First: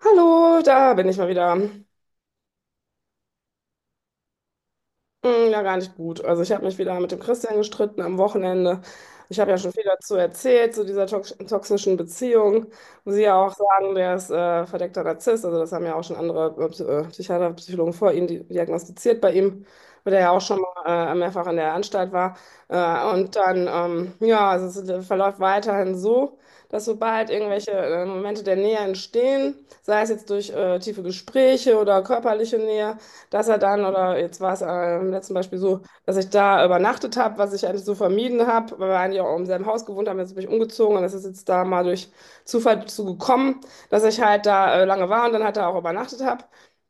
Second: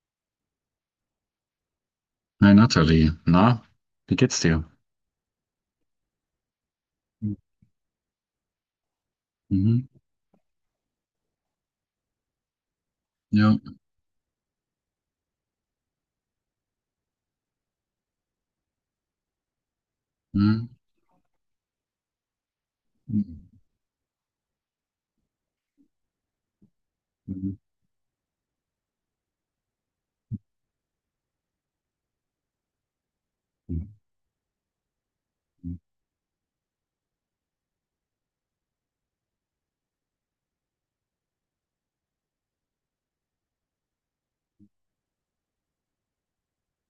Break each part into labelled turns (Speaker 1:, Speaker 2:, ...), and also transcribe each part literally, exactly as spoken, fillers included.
Speaker 1: Hallo, da bin ich mal wieder.
Speaker 2: Hi Nathalie, na, wie geht's dir?
Speaker 1: Hm, ja, gar nicht gut. Also ich habe mich wieder mit dem Christian gestritten am Wochenende. Ich habe ja schon viel
Speaker 2: Mhm.
Speaker 1: dazu erzählt, zu dieser tox toxischen Beziehung, wo Sie ja auch
Speaker 2: Ja.
Speaker 1: sagen, der ist äh, verdeckter Narzisst. Also das haben ja auch schon andere äh, Psy- äh, Psychiater, Psychologen vor ihm di- diagnostiziert bei ihm, weil der ja auch schon
Speaker 2: Mhm.
Speaker 1: mal äh, mehrfach in der Anstalt war. Äh, und
Speaker 2: Mhm.
Speaker 1: dann, ähm, ja, also es äh, verläuft weiterhin so, dass sobald irgendwelche äh, Momente der Nähe entstehen, sei es jetzt durch äh, tiefe Gespräche oder körperliche Nähe, dass er dann,
Speaker 2: Mhm.
Speaker 1: oder jetzt war es äh, im letzten Beispiel so, dass ich da übernachtet habe, was ich eigentlich so vermieden habe, weil wir eigentlich auch im selben Haus gewohnt haben. Jetzt bin ich umgezogen und das ist jetzt da mal durch Zufall zu gekommen, dass ich halt da äh, lange war und dann halt da auch übernachtet habe.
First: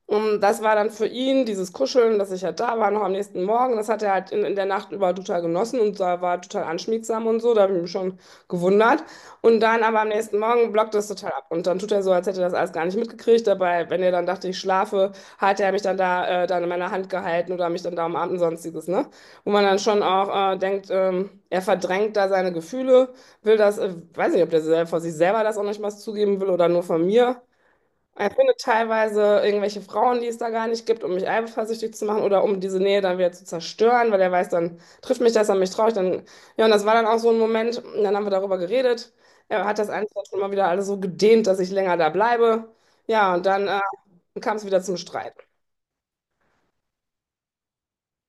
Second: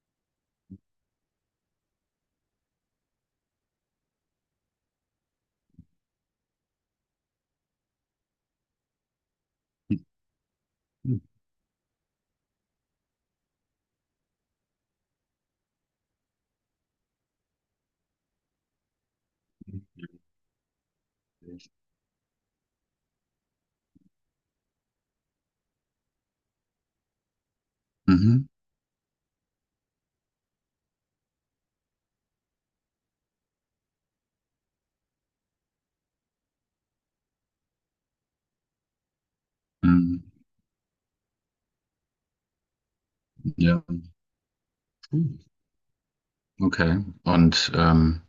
Speaker 1: Und das war dann für ihn dieses Kuscheln, dass ich halt da war, noch am nächsten Morgen. Das hat er halt in, in der Nacht über total genossen und da war total anschmiegsam und so. Da habe ich mich schon gewundert. Und dann aber am nächsten Morgen blockt das total ab. Und dann tut er so, als hätte er das alles gar nicht mitgekriegt. Dabei, wenn er dann dachte, ich schlafe, hat er mich dann da äh, dann in meiner Hand gehalten oder mich dann da umarmt und sonstiges, ne? Wo man dann schon auch äh, denkt, ähm, er verdrängt da seine Gefühle, will das, äh, weiß nicht, ob der sel- vor sich selber das auch nicht mal zugeben will oder nur von mir. Er findet teilweise irgendwelche Frauen, die es da gar nicht gibt, um mich eifersüchtig zu machen oder um diese Nähe dann wieder zu zerstören, weil er weiß, dann trifft mich das, an mich traurig, dann, ja, und das war dann auch so ein Moment, und dann haben wir darüber geredet. Er hat das einfach
Speaker 2: Mhm.
Speaker 1: schon mal wieder alles so gedehnt, dass ich länger da bleibe. Ja, und dann äh,
Speaker 2: Ja.
Speaker 1: kam es wieder zum Streit.
Speaker 2: Okay. Und ähm,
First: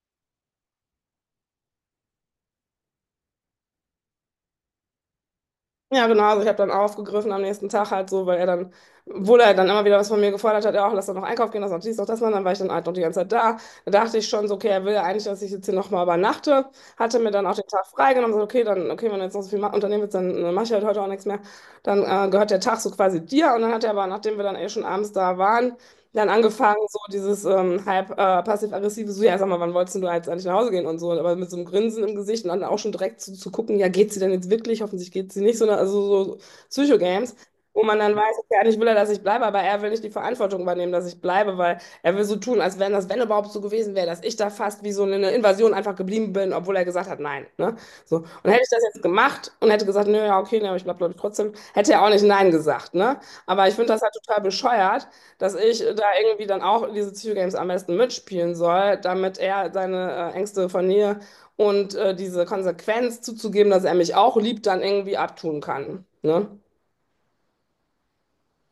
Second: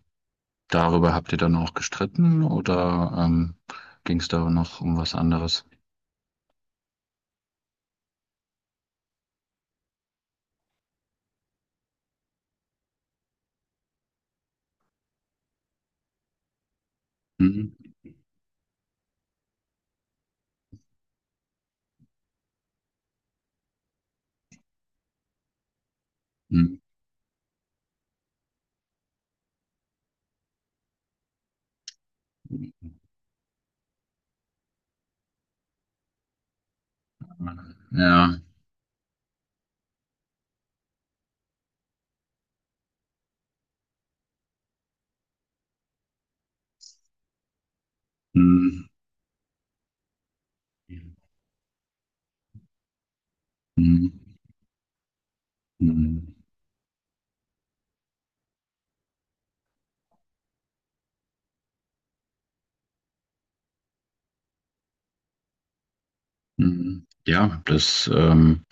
Speaker 2: Darüber habt ihr dann auch gestritten oder ähm, ging es da noch um was anderes?
Speaker 1: Ja, genau. Also ich habe dann aufgegriffen am nächsten Tag halt so, weil er dann, obwohl er dann immer wieder was von mir gefordert hat, ja, auch lass doch noch einkaufen gehen, lass noch dies, noch das machen, dann war ich dann halt noch die ganze Zeit da. Da dachte ich schon so, okay, er will ja eigentlich, dass ich jetzt hier nochmal übernachte. Hatte mir dann auch den
Speaker 2: Mhm.
Speaker 1: Tag freigenommen, so, okay, dann, okay, wenn du jetzt noch so viel ma- unternehmen willst, dann äh, mach ich halt heute auch nichts mehr. Dann äh, gehört der Tag so quasi dir. Und dann hat er aber, nachdem wir dann eh schon abends da waren, dann angefangen,
Speaker 2: Mhm.
Speaker 1: so dieses ähm, halb äh, passiv-aggressive, so, ja, sag mal, wann wolltest denn du jetzt eigentlich nach Hause gehen und so, aber mit so einem Grinsen im Gesicht und dann auch schon direkt zu, zu gucken, ja, geht sie denn jetzt wirklich? Hoffentlich geht sie nicht, sondern also so so Psycho-Games, wo man dann
Speaker 2: Ja.
Speaker 1: weiß, okay, eigentlich will er, dass ich bleibe, aber er will nicht die Verantwortung übernehmen, dass ich bleibe, weil er will so tun, als wenn das, wenn überhaupt so gewesen wäre, dass ich da fast wie so eine Invasion einfach geblieben bin, obwohl er gesagt hat, nein, ne? So. Und hätte ich das
Speaker 2: Mhm.
Speaker 1: jetzt gemacht und hätte gesagt, nö, ja, okay, ne, aber ich bleib, glaube ich, trotzdem, hätte er auch nicht nein gesagt, ne? Aber ich finde das halt
Speaker 2: Mhm.
Speaker 1: total bescheuert, dass ich da
Speaker 2: Mhm.
Speaker 1: irgendwie dann auch diese Psycho-Games am besten mitspielen soll, damit er seine äh, Ängste von mir und äh, diese Konsequenz zuzugeben, dass er mich auch liebt, dann irgendwie abtun kann. Ne?
Speaker 2: Mhm. Ja, das ähm,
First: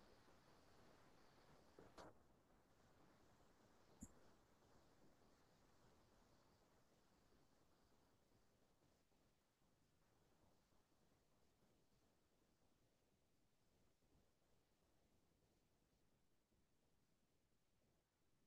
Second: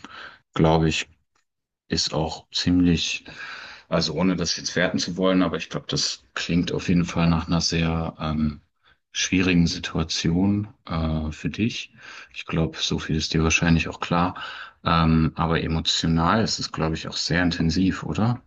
Speaker 2: glaube ich ist auch ziemlich. Also ohne das jetzt werten zu wollen, aber ich glaube, das klingt auf jeden Fall nach einer sehr ähm, schwierigen Situation äh, für dich. Ich glaube, so viel ist dir wahrscheinlich auch klar. Ähm, aber emotional ist es, glaube ich, auch sehr intensiv, oder?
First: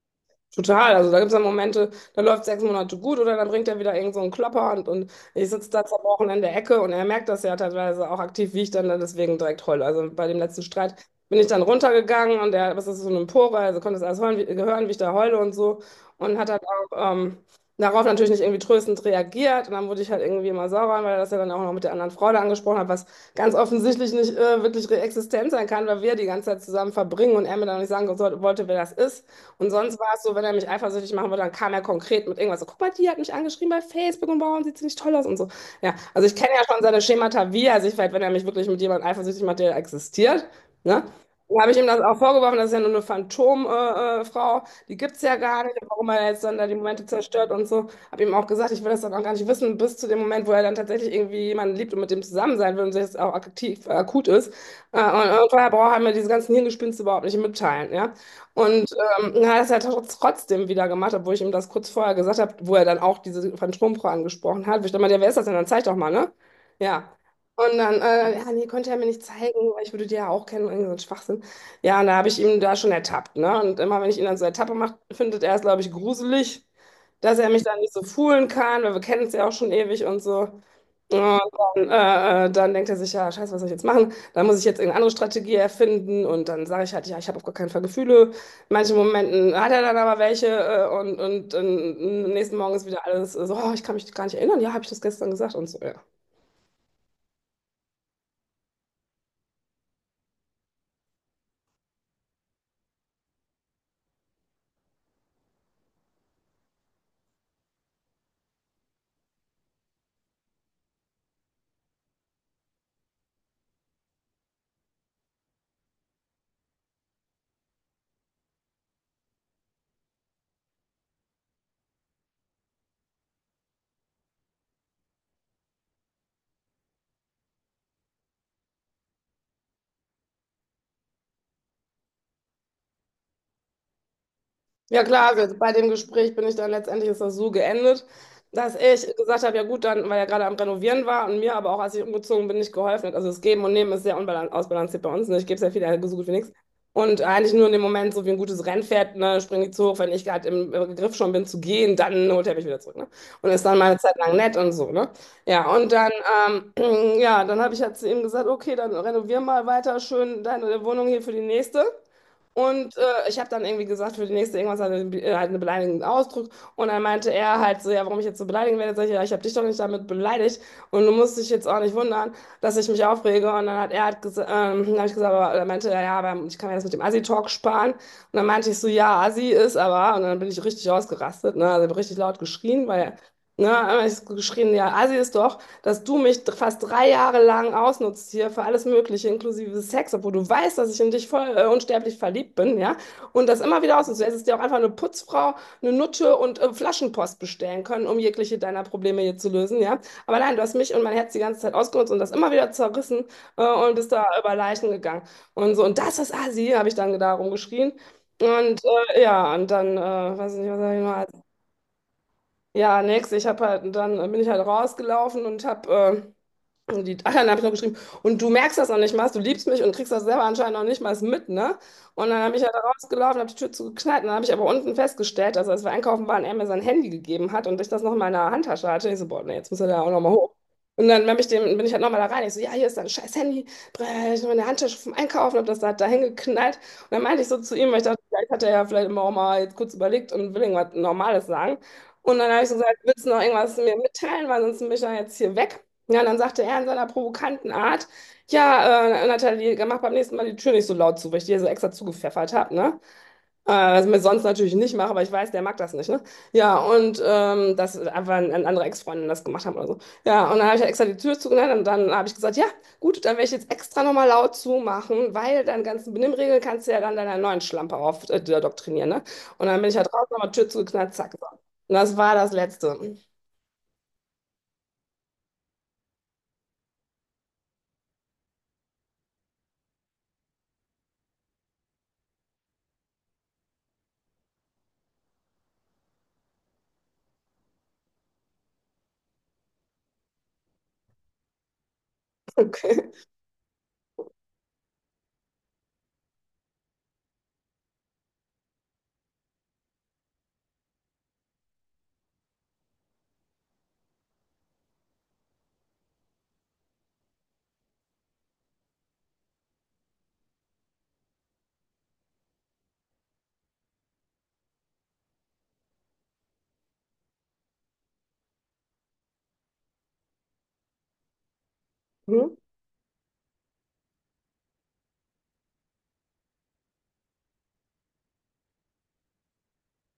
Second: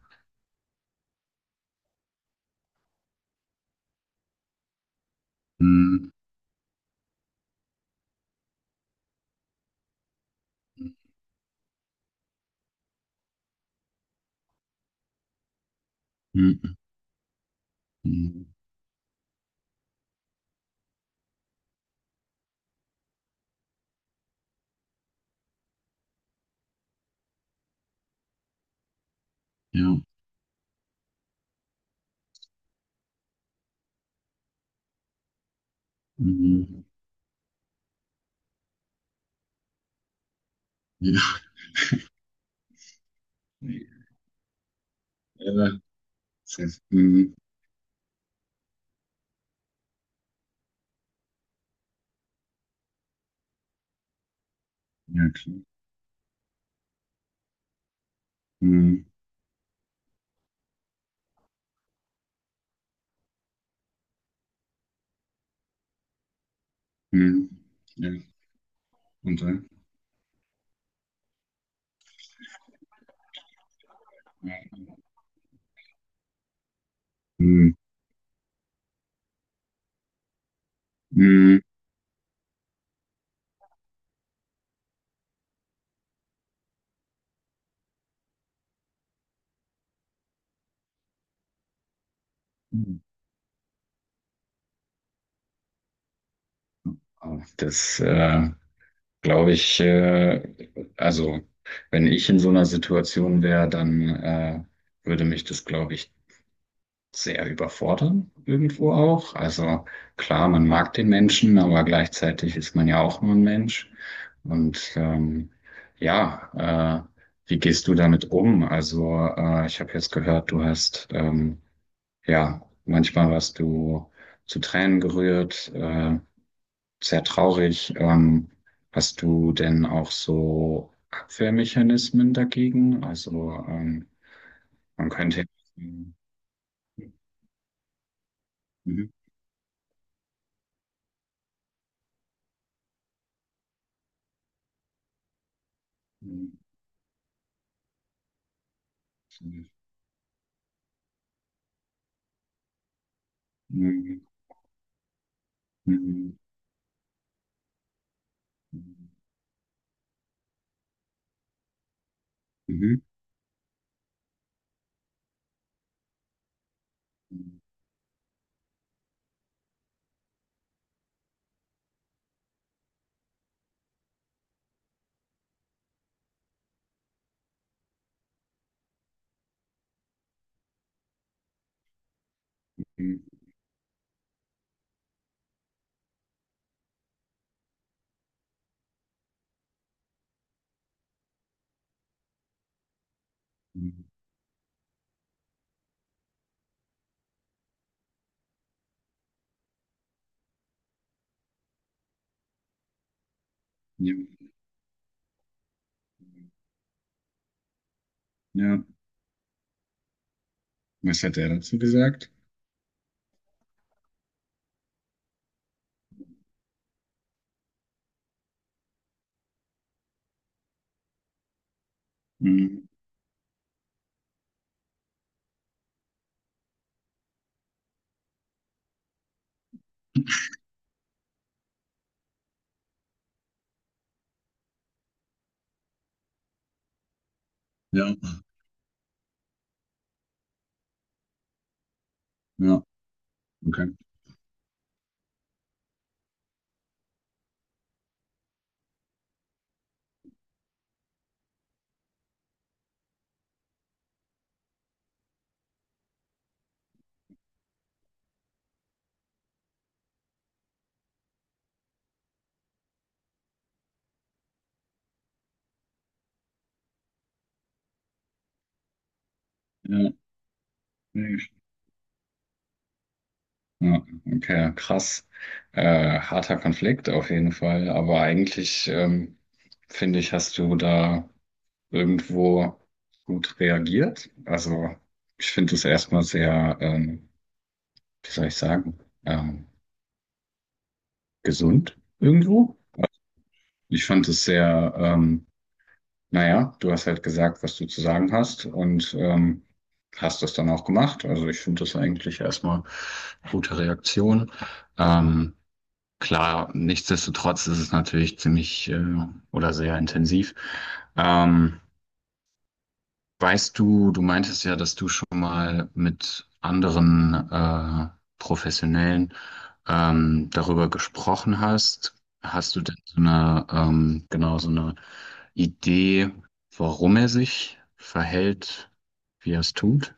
Speaker 1: Total, also da gibt es dann Momente, da läuft sechs Monate gut oder dann bringt er wieder irgend so einen Klopper und, und ich sitze da
Speaker 2: Hm.
Speaker 1: zerbrochen in der Ecke und er merkt das ja teilweise auch aktiv, wie ich dann da deswegen direkt heule. Also bei dem letzten Streit bin ich dann runtergegangen und er was ist das, so eine Empore, also konnte das alles hören, wie, hören, wie ich da heule und so und hat dann
Speaker 2: Hm.
Speaker 1: auch ähm, darauf natürlich nicht
Speaker 2: Hm.
Speaker 1: irgendwie tröstend reagiert und dann wurde ich halt irgendwie immer sauer, weil er das ja dann auch noch mit der anderen Frau da angesprochen hat, was ganz offensichtlich nicht äh, wirklich existent sein kann, weil wir die ganze Zeit zusammen verbringen und er mir dann nicht sagen sollte- wollte, wer das ist. Und
Speaker 2: Ja.
Speaker 1: sonst war es so, wenn er mich eifersüchtig machen wollte, dann kam er konkret mit irgendwas so, guck mal, die hat mich angeschrieben bei Facebook und warum sieht sie nicht toll aus und so. Ja, also ich kenne ja schon
Speaker 2: Hm.
Speaker 1: seine Schemata, wie er sich verhält, wenn er mich wirklich mit jemandem eifersüchtig macht, der existiert, ne?
Speaker 2: Ja.
Speaker 1: Dann habe ich ihm das auch vorgeworfen, das ist ja nur eine Phantomfrau, äh, äh, Frau, die gibt es ja
Speaker 2: Ja,
Speaker 1: gar nicht, und
Speaker 2: das
Speaker 1: warum er jetzt dann da die
Speaker 2: ist-
Speaker 1: Momente
Speaker 2: hm.
Speaker 1: zerstört und so. Habe ihm auch gesagt, ich will das dann auch gar nicht wissen, bis zu dem Moment, wo er dann tatsächlich irgendwie jemanden liebt und mit dem zusammen sein will und sich das auch aktiv, äh, akut ist. Äh,
Speaker 2: Ja,
Speaker 1: und, und
Speaker 2: klar.
Speaker 1: vorher braucht er mir diese ganzen Hirngespinste überhaupt nicht mitteilen, ja. Und
Speaker 2: Hm.
Speaker 1: ähm, na, das hat er es ja tr- trotzdem wieder gemacht, obwohl ich ihm das kurz vorher gesagt habe, wo er dann auch diese Phantomfrau angesprochen hat. Wo ich dann meinte, ja, wer ist das denn? Dann zeig doch mal, ne? Ja.
Speaker 2: Hm.
Speaker 1: Und dann,
Speaker 2: Ja.
Speaker 1: äh, ja, nee, konnte er mir nicht
Speaker 2: Und
Speaker 1: zeigen,
Speaker 2: dann?
Speaker 1: weil ich würde die ja auch kennen, irgendwie so ein Schwachsinn. Ja, und da habe ich ihn da schon ertappt, ne? Und immer, wenn ich ihn dann so ertappe mache, findet er es, glaube ich, gruselig, dass er mich
Speaker 2: Hm.
Speaker 1: da nicht so foolen kann, weil wir kennen es ja auch schon ewig und so. Ja,
Speaker 2: Hm.
Speaker 1: und dann, äh, äh, dann denkt er sich, ja, scheiße, was soll ich jetzt machen? Dann muss ich jetzt irgendeine andere Strategie erfinden und dann sage ich halt, ja, ich habe auf gar keinen Fall Gefühle. In manchen Momenten hat er dann aber welche äh, und, und, und am nächsten Morgen ist wieder alles so, oh, ich kann mich gar nicht erinnern, ja, habe ich das gestern gesagt und so, ja.
Speaker 2: Ah, Das, äh, glaube ich, äh, also wenn ich in so einer Situation wäre, dann äh, würde mich das, glaube ich, sehr überfordern, irgendwo auch. Also klar, man mag den Menschen, aber gleichzeitig ist man ja auch nur ein Mensch. Und ähm, ja, äh, wie gehst du damit um? Also äh, ich habe jetzt gehört, du hast ähm, ja manchmal warst du zu Tränen gerührt. Äh, sehr traurig. Ähm, hast du denn auch so Abwehrmechanismen dagegen? Also ähm,
Speaker 1: Ja
Speaker 2: man
Speaker 1: klar,
Speaker 2: könnte.
Speaker 1: also bei dem
Speaker 2: Mhm.
Speaker 1: Gespräch bin ich dann letztendlich ist das so geendet, dass
Speaker 2: Mhm.
Speaker 1: ich gesagt habe, ja gut, dann, weil er gerade am Renovieren war und mir aber auch, als ich umgezogen bin, nicht geholfen hat. Also das Geben und Nehmen ist sehr unbalan- ausbalanciert bei uns. Ne? Ich gebe sehr viel, er gibt so gut wie nichts. Und eigentlich nur in dem Moment, so wie ein gutes Rennpferd, ne, springe ich zu hoch, wenn ich gerade im äh, Griff schon bin zu gehen, dann holt er mich wieder zurück. Ne? Und ist dann mal eine Zeit
Speaker 2: Mhm.
Speaker 1: lang nett und so. Ne? Ja, und dann,
Speaker 2: Mhm.
Speaker 1: ähm, ja, dann habe ich halt zu ihm gesagt, okay, dann renovier mal weiter schön deine Wohnung hier für die nächste. Und äh, ich habe dann irgendwie gesagt, für die nächste irgendwas halt, eine- äh, halt einen beleidigenden Ausdruck. Und dann meinte er halt so, ja, warum ich jetzt so beleidigen werde. Sag ich, ja, ich habe dich doch nicht damit beleidigt. Und du musst dich jetzt auch nicht wundern, dass ich mich aufrege. Und dann hat er halt gesagt, ähm, dann hab ich gesagt, aber dann meinte er, ja, aber ich kann mir das mit dem Assi-Talk sparen. Und dann meinte ich so, ja, Assi ist aber. Und dann bin ich richtig ausgerastet, ne? Also ich hab richtig laut geschrien, weil,
Speaker 2: Mhm.
Speaker 1: ne, ich hab geschrien, ja, Assi ist doch, dass du mich dr- fast drei Jahre lang ausnutzt hier für alles Mögliche, inklusive Sex, obwohl du weißt, dass ich in dich voll äh, unsterblich verliebt bin, ja? Und das immer wieder
Speaker 2: Mhm.
Speaker 1: ausnutzt. Du hättest dir auch einfach eine Putzfrau, eine Nutte und äh, Flaschenpost bestellen können, um jegliche deiner Probleme hier zu lösen, ja? Aber nein, du hast mich und mein Herz die ganze Zeit ausgenutzt und das immer wieder zerrissen, äh, und bist
Speaker 2: Ja,
Speaker 1: da über Leichen gegangen. Und so, und das ist Assi, habe ich dann da rumgeschrien. Und
Speaker 2: ja.
Speaker 1: äh, ja, und dann, äh, weiß ich nicht, was sag
Speaker 2: Was
Speaker 1: ich
Speaker 2: hat
Speaker 1: noch?
Speaker 2: er dazu gesagt?
Speaker 1: Ja, nix, ich habe halt, dann bin ich halt rausgelaufen und habe und die, ach ja, dann habe ich noch geschrieben. Und du merkst das noch nicht mal, du liebst mich und kriegst das selber anscheinend noch nicht mal mit, ne? Und dann habe ich ja da
Speaker 2: Mhm.
Speaker 1: rausgelaufen, habe die Tür zugeknallt und dann habe ich aber unten festgestellt, also als wir einkaufen waren, er mir sein Handy gegeben hat und ich das noch in meiner Handtasche hatte. Ich so, boah, nee, jetzt muss er da auch noch mal hoch. Und dann hab ich dem, bin ich halt nochmal da rein. Ich so, ja, hier ist dein scheiß Handy. Brr, ich habe meine Handtasche vom Einkaufen, habe das da, da hingeknallt. Und dann meinte ich so zu ihm, weil ich
Speaker 2: Ja,
Speaker 1: dachte, vielleicht hat er ja vielleicht immer auch mal jetzt kurz überlegt und will irgendwas Normales sagen. Und dann habe ich so
Speaker 2: ja,
Speaker 1: gesagt, willst du noch irgendwas mir
Speaker 2: okay.
Speaker 1: mitteilen, weil sonst bin ich dann jetzt hier weg. Ja, und dann sagte er in seiner provokanten Art, ja, äh, Nathalie, mach beim nächsten Mal die Tür nicht so laut zu, weil ich dir so extra zugepfeffert habe, ne? Äh, was ich mir sonst natürlich nicht mache, aber ich weiß, der mag das nicht, ne? Ja, und ähm, dass einfach ein, ein andere Ex-Freundin das gemacht haben oder so. Ja, und dann habe ich halt extra die Tür zugemacht und dann habe ich gesagt, ja, gut, dann werde ich jetzt extra nochmal laut zumachen, weil deine ganzen Benimmregeln kannst du ja dann deiner neuen Schlampe auf äh, doktrinieren, ne? Und dann bin ich halt
Speaker 2: Ja,
Speaker 1: draußen nochmal Tür zugeknallt, zack,
Speaker 2: nee.
Speaker 1: so. Und das war das Letzte.
Speaker 2: Ja, okay, krass. Äh, harter Konflikt auf jeden Fall, aber eigentlich ähm, finde ich, hast du da irgendwo gut reagiert. Also ich finde es erstmal sehr, ähm, wie soll ich sagen, ähm, gesund irgendwo.
Speaker 1: Okay.
Speaker 2: Ich fand es sehr, ähm, naja, du hast halt gesagt, was du zu sagen hast und ähm, hast das dann auch gemacht. Also ich finde das eigentlich erstmal gute Reaktion. Ähm, klar, nichtsdestotrotz ist es natürlich ziemlich äh, oder sehr intensiv. Ähm, Weißt du, du meintest ja, dass du schon mal mit anderen äh, Professionellen ähm, darüber gesprochen hast.
Speaker 1: Hm?
Speaker 2: Hast du denn so eine, ähm, genau so eine Idee, warum er sich verhält, wie er es tut?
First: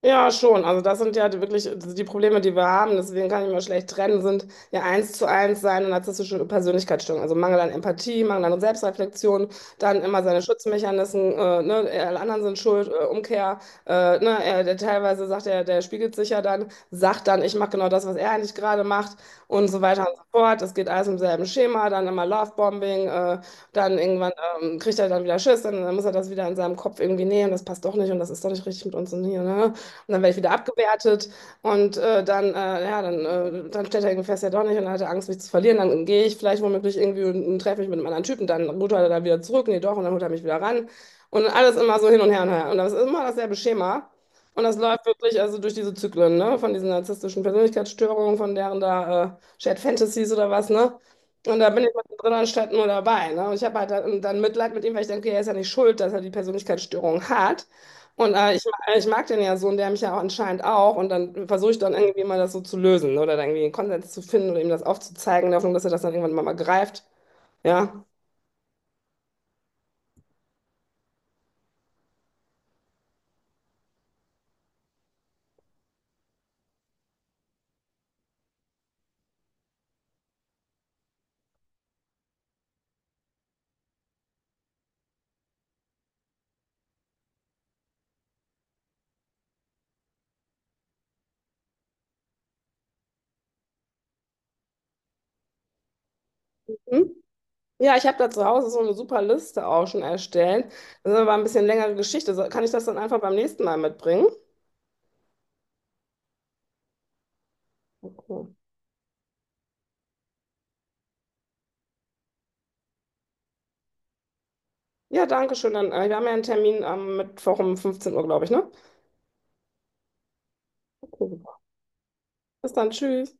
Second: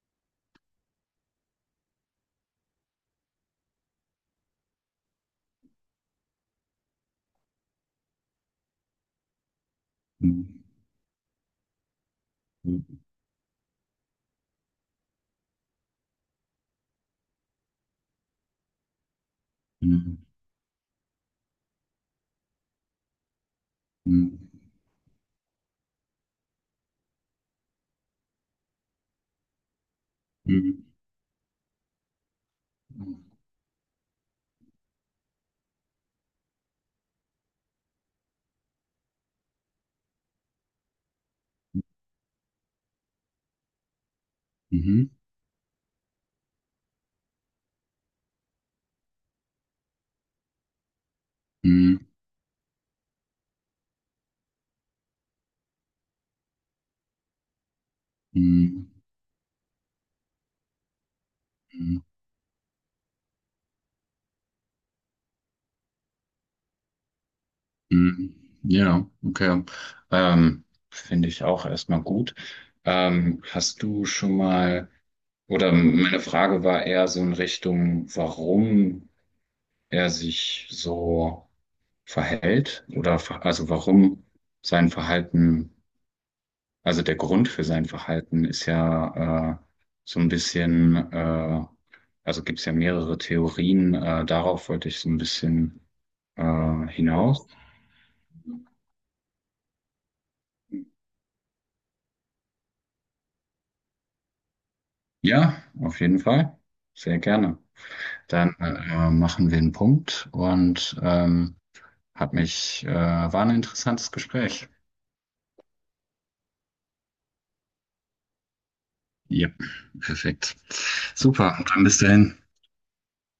Speaker 1: Ja, schon. Also das sind ja die- wirklich also, die Probleme, die wir haben. Deswegen kann ich mir schlecht trennen, sind ja eins zu eins seine narzisstische Persönlichkeitsstörung. Also Mangel an Empathie, Mangel an Selbstreflexion, dann immer seine
Speaker 2: Mhm.
Speaker 1: Schutzmechanismen, äh, ne, äh, alle anderen sind schuld, äh, Umkehr, äh, ne, er, der teilweise sagt er, der spiegelt sich ja dann, sagt dann, ich mache genau das, was er eigentlich gerade macht und so weiter und
Speaker 2: Mhm.
Speaker 1: so fort. Es geht alles im selben Schema, dann immer Lovebombing, äh, dann irgendwann
Speaker 2: Mhm.
Speaker 1: ähm, kriegt er dann wieder Schiss, dann, dann muss er das wieder in seinem Kopf irgendwie nehmen, das passt doch nicht und das ist doch nicht richtig mit uns und hier, ne? Und dann werde ich wieder
Speaker 2: Mhm.
Speaker 1: abgewertet und äh, dann, äh, ja, dann, äh, dann stellt er irgendwie fest, ja doch nicht und dann hat er Angst, mich zu verlieren. Dann gehe ich vielleicht womöglich irgendwie und, und treffe mich mit einem anderen Typen, dann holt er dann wieder zurück, nee doch, und dann holt er mich wieder ran. Und alles immer so hin und her und her. Und das ist immer dasselbe Schema. Und das läuft wirklich also durch diese Zyklen, ne? Von diesen narzisstischen Persönlichkeitsstörungen, von deren da äh, Shared Fantasies oder was, ne? Und da bin ich
Speaker 2: Mhm.
Speaker 1: drin anstatt nur dabei. Ne? Und ich habe halt dann, dann Mitleid mit ihm, weil ich denke, okay, er ist ja nicht schuld, dass er die Persönlichkeitsstörung hat. Und äh, ich,
Speaker 2: Mhm.
Speaker 1: ma- ich mag den ja so und der mich ja auch anscheinend auch. Und dann versuche ich dann irgendwie mal das so zu lösen, ne? Oder dann irgendwie einen Konsens zu finden oder ihm das aufzuzeigen, in der Hoffnung, dass er das dann irgendwann mal, mal greift. Ja.
Speaker 2: Mhm. Ja, okay. Ähm, Finde ich auch erstmal gut. Ähm, hast du schon mal Oder meine Frage war eher so in Richtung, warum er sich so verhält oder ver- also warum sein Verhalten, also der Grund für sein Verhalten ist ja äh, so ein bisschen, äh, also gibt's ja mehrere Theorien, äh, darauf wollte ich so ein bisschen äh,
Speaker 1: Hm?
Speaker 2: hinaus.
Speaker 1: Ja, ich habe da zu Hause so eine super Liste auch schon erstellt. Das ist aber ein bisschen längere Geschichte. So, kann ich das dann einfach beim nächsten Mal mitbringen?
Speaker 2: Ja, auf jeden Fall, sehr gerne.
Speaker 1: Okay.
Speaker 2: Dann äh, machen wir einen Punkt und ähm, hat mich, äh, war ein interessantes Gespräch.
Speaker 1: Ja, danke schön. Dann, äh, wir haben ja einen Termin am Mittwoch um fünfzehn Uhr, glaube ich, ne?
Speaker 2: Ja, perfekt.
Speaker 1: Okay.
Speaker 2: Super, dann bis dahin.
Speaker 1: Bis dann, tschüss.